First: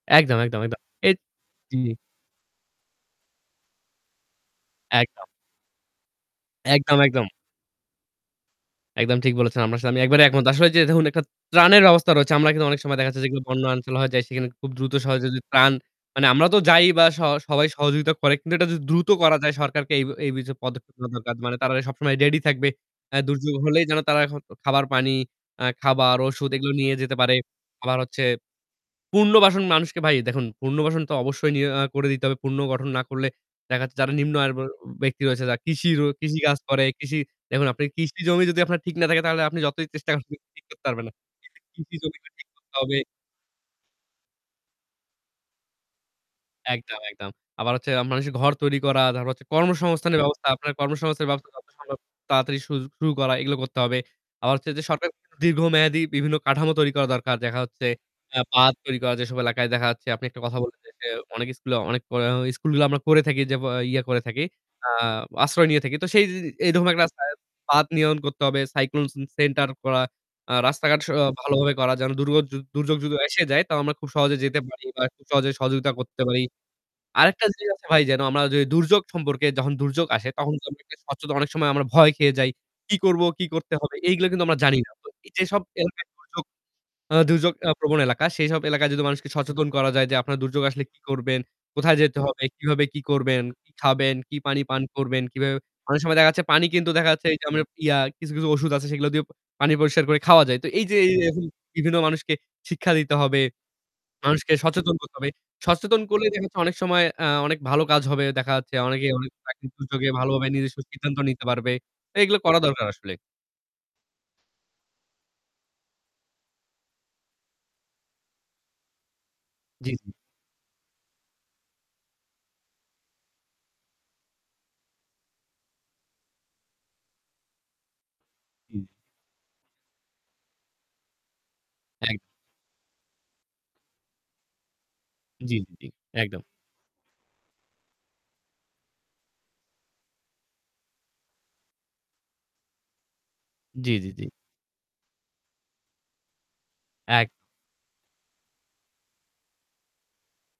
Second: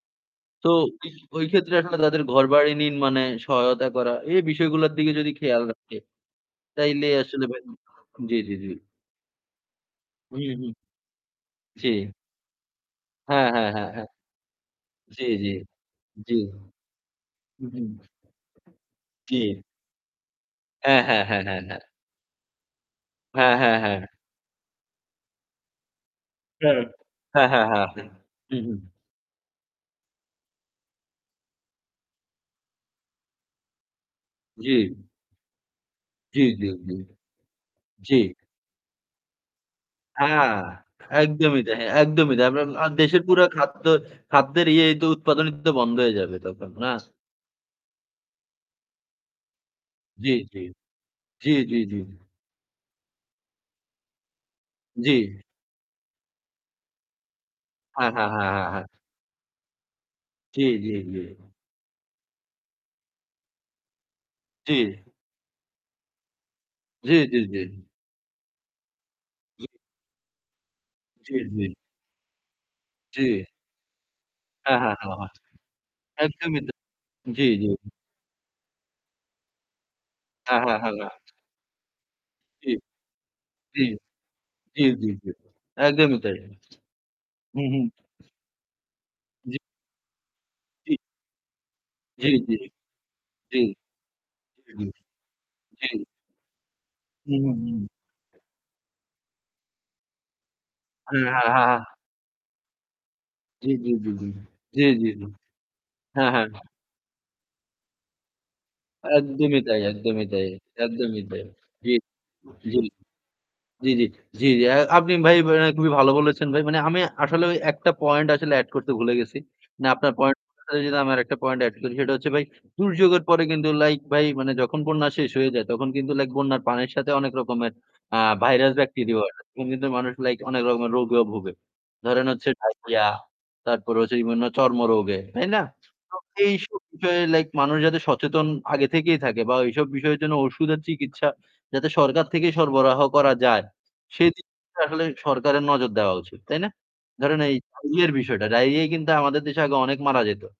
একদম, একদম, তো একদ এট ওই ক্ষেত্রে জি। আসলে তাদের ঘরবাড়ি নিন মানে সহায়তা করা এই বিষয়গুলোর দিকে একদম। যদি খেয়াল রাখে, একদম, তাইলে একদম। আসলে ভাই জ্বী, জ্বী, জ্বী। একদম ঠিক বলেছেন। আপনার সাথে আমি একবারে হুম, একমত। আসলে হুম। যে ধরুন একটা ত্রাণের ব্যবস্থা জী। রয়েছে আমরা কিন্তু অনেক সময় দেখা যাচ্ছে যেগুলো যেগুলো হ্যাঁ, বন্যা হ্যাঁ, হ্যাঁ, অঞ্চল হ্যাঁ। হয়ে যায় সেখানে খুব দ্রুত জ্বী, সহযোগি জ্বী, ত্রাণ মানে জ্বী। আমরা তো যাইই বা স হু, সবাই হুম। সহযোগিতা করে। কিন্তু এটা যদি দ্রুত জি। করা যায় সরকারকে এ এই বিষয়ে পদক্ষেপ হ্যাঁ, নেওয়া হ্যাঁ, দরকার। হ্যাঁ, মানে হ্যাঁ, তারা হ্যাঁ। সবসময় রেডি থাকব। অ্যা দুর্যোগ হ্যাঁ, হ্যাঁ, হলেই হ্যাঁ, যেন হ্যাঁ। তারা এখন খাবার পানি আ খাবার, ওষুধ [unintelligible] এগুলো হ্যাঁ, নিয়ে যেতে পারে। হ্যাঁ, হ্যাঁ, আবার হ্যাঁ। হচ্ছে হু, হু। পুনর্বাসন মানুষকে ভাই দেখুন পুনর্বাসন তো অবশ্যই নিয়ে আ করে দিতে হবে। পূর্ণ গঠন না করলে দেখাচ্ছে যারা নিম্ন আইয়ের বে জ্বী। ব্যক্তি রয়েছে যা কৃষির কৃষি জ্বী, কাজ জ্বী, করে জ্বী। কৃষি দেখুন আপনি কৃষি জ্বী। জমি যদি আপনার ঠিক না থাকে তাহলে আপনি যতই চেষ্টা করেন হ্যাঁ, ঠিক করতে পারবেন না। একদমই তাই এইযে হ্যা, কৃষি জমিটা একদমই ঠিক তাই। আমরা করতে আ হবে। দেশের পুরা খাদ্য খাদ্যের ইয়েই তো উৎপাদনই তো বন্ধ হয়ে যাবে তখন, না? একদম, একদম। আবার হচ্ছে আ মানুষের ঘর তৈরি করা, তারপর হচ্ছে কর্মসংস্থানের জ্বী, ব্যবস্থা। জ্বী, আপনার কর্মসংস্থানের ব্যবস্থা জ্বী, যত জ্বী, সম্ভব জ্বী, জ্বী। তাড়াতাড়ি সুয শুরু করা, এগুলো করতে হবে। আবার হচ্ছে যে সরকারের জ্বী। কিন্তু দীর্ঘমেয়াদী বিভিন্ন কাঠামো তৈরি করা দরকার। দেখা হচ্ছে হ্যাঁ, হ্যাঁ, আ হ্যাঁ, হ্যাঁ, পাহা হ্যাঁ। তৈরি করা যেসব এলাকায় দেখা হচ্ছে। আপনি একটা কথা জ্বী, বললেন যে জ্বী, সে জ্বী। অনেক স্কুলে অনেক অয়া স্কুলগুলো আমরা করে থাকি যে বা ইয়া করে থাকি জ্বী। আ আশ্রয় নিয়ে থাকি। তো সেই যে এইধরনের একটা জ্বী, [unintelligible] জ্বী, জ্বী, জ্বী। বাধ নিয়ম করতে হবে। Cyclone ce জি। center করা, আ রাস্তাঘাট স আ জ্বী, জ্বী। ভালোভাবে করা যেন দুর্গ য দুর্যোগ যদি জ্বী। এসে যায় তাও আমরা খুব সহজে যেতে হ্যাঁ, পারি হ্যাঁ, বা হ্যাঁ, খুব হ্যাঁ। সহজে সহযোগিতা করতে পারি। একদমই তা আরেকটা জ্বী, জ্বী। জিনিস আছে ভাই যেন আমরা যদি দুর্যোগ সম্পর্কে যখন দুর্যোগ আসে তখন হ্যাঁ, কিন্তু হ্যাঁ, আমরা হ্যাঁ, একটা হ্যাঁ। স্বচ্ছতা অনেক সময় আমরা ভয় খেয়ে যাই। জি। কি করবো, কি করতে জ্বী। হবে? এইগুলো কিন্তু আমরা জানি জ্বী, না। তো জ্বী, জ্বী। এইযেসব এলাকায় একদমই তাই। দুর্যোগ আ দুর্যোগ হু, আ হু। প্রবণ এলাকা সেসব এলাকায় যদি মানুষকে জ্বী। সচেতন করা যায় যে আপনার দুর্যোগ আসলে জি। কি করবেন, কোথায় যেতে জী, হবে, জী। কিভাবে কি করবেন, জ্বি। কি খাবেন, কি পানি জি, পান করবেন কিভাবে অনেক জী। সময় দেখা যাচ্ছে পানি কিন্তু দেখা যাচ্ছে হুম, যে হুম, আমরা হুম। ইয়া কিছু, কিছু ঔষুধ আছে সেগুলো দিয়ে পা পানি পরিষ্কার করে খাওয়া যায়। তো এই যে হ্যাঁ, এ হ্যাঁ, হ্যাঁ। বিভিন্ন মানুষকে শিক্ষা দিতে হবে। জ্বী, জ্বী, জ্বী, জ্বী, মানুষকে জ্বী, সচেতন জ্বী, করতে জ্বী। হবে। সচেতন করলেই হ্যাঁ, দেখা হ্যাঁ, যাচ্ছে হ্যাঁ। অনেক সময় আ অনেক ভালো কাজ হবে। দেখা যাচ্ছে অনেকে অনেক একদমই প্রাকৃতিক তাই, দুর্যোগে একদমই তাই, ভালোভাবে নিজস্ব সিদ্ধান্ত একদমই তাই। নিতে পারবে। জি, এগুলো করা জ্বি। দরকার আসলে। জ্বি, জ্বি, জ্বি, জ্বি। আ আপনি ভাই অ্যা খুবই ভালো বলেছেন। ভাই মানে আমি আসলে ওই ১ টা পয়েন্ট আসলে অ্যাড করতে ভুলে গেছি। না জ্বি, জ্বি। আপনার পয়েন্ট [unintelligible] আমি আরেকটা পয়েন্ট অ্যাড করি। সেটা হচ্ছে ভাই দুর্যোগের পরে কিন্তু লাইক ভাই মানে যখন বন্যা শেষ হয়ে যায়, তখন কিন্তু লাইক বন্যার পানির সাথে অনেক রকমের আ ভাইরাস হুম। ব্যাকটেরিয়াও আসে। তখন কিন্তু মানুষগুলো লাইক অনেক রকমের রোগে ভোগে। এক ধরেন হচ্ছে ডায়রিয়া তারপরে হচ্ছে বিভিন্ন চর্মরোগে, তাই জি, না? জি, জি। তো একদম। এইসব বিষয়ে লাইক মানুষ যাতে সচেতন আগে থেকেই থাকে বা ওইসব বিষয়ের জন্য ঔষুধের চিকিৎসা যাতে সরকার থেকেই সরবরাহ করা যায়, জি, জি, জি। সেদিকটায় আসলে সরকারের নজর দেওয়া উচিত, তাই না? এক ধরেন এই ডায়রিয়ার বিষয়টা, ডায়রিয়ায় কিন্তু আমাদের দেশে আগে অনেক মারা যেত।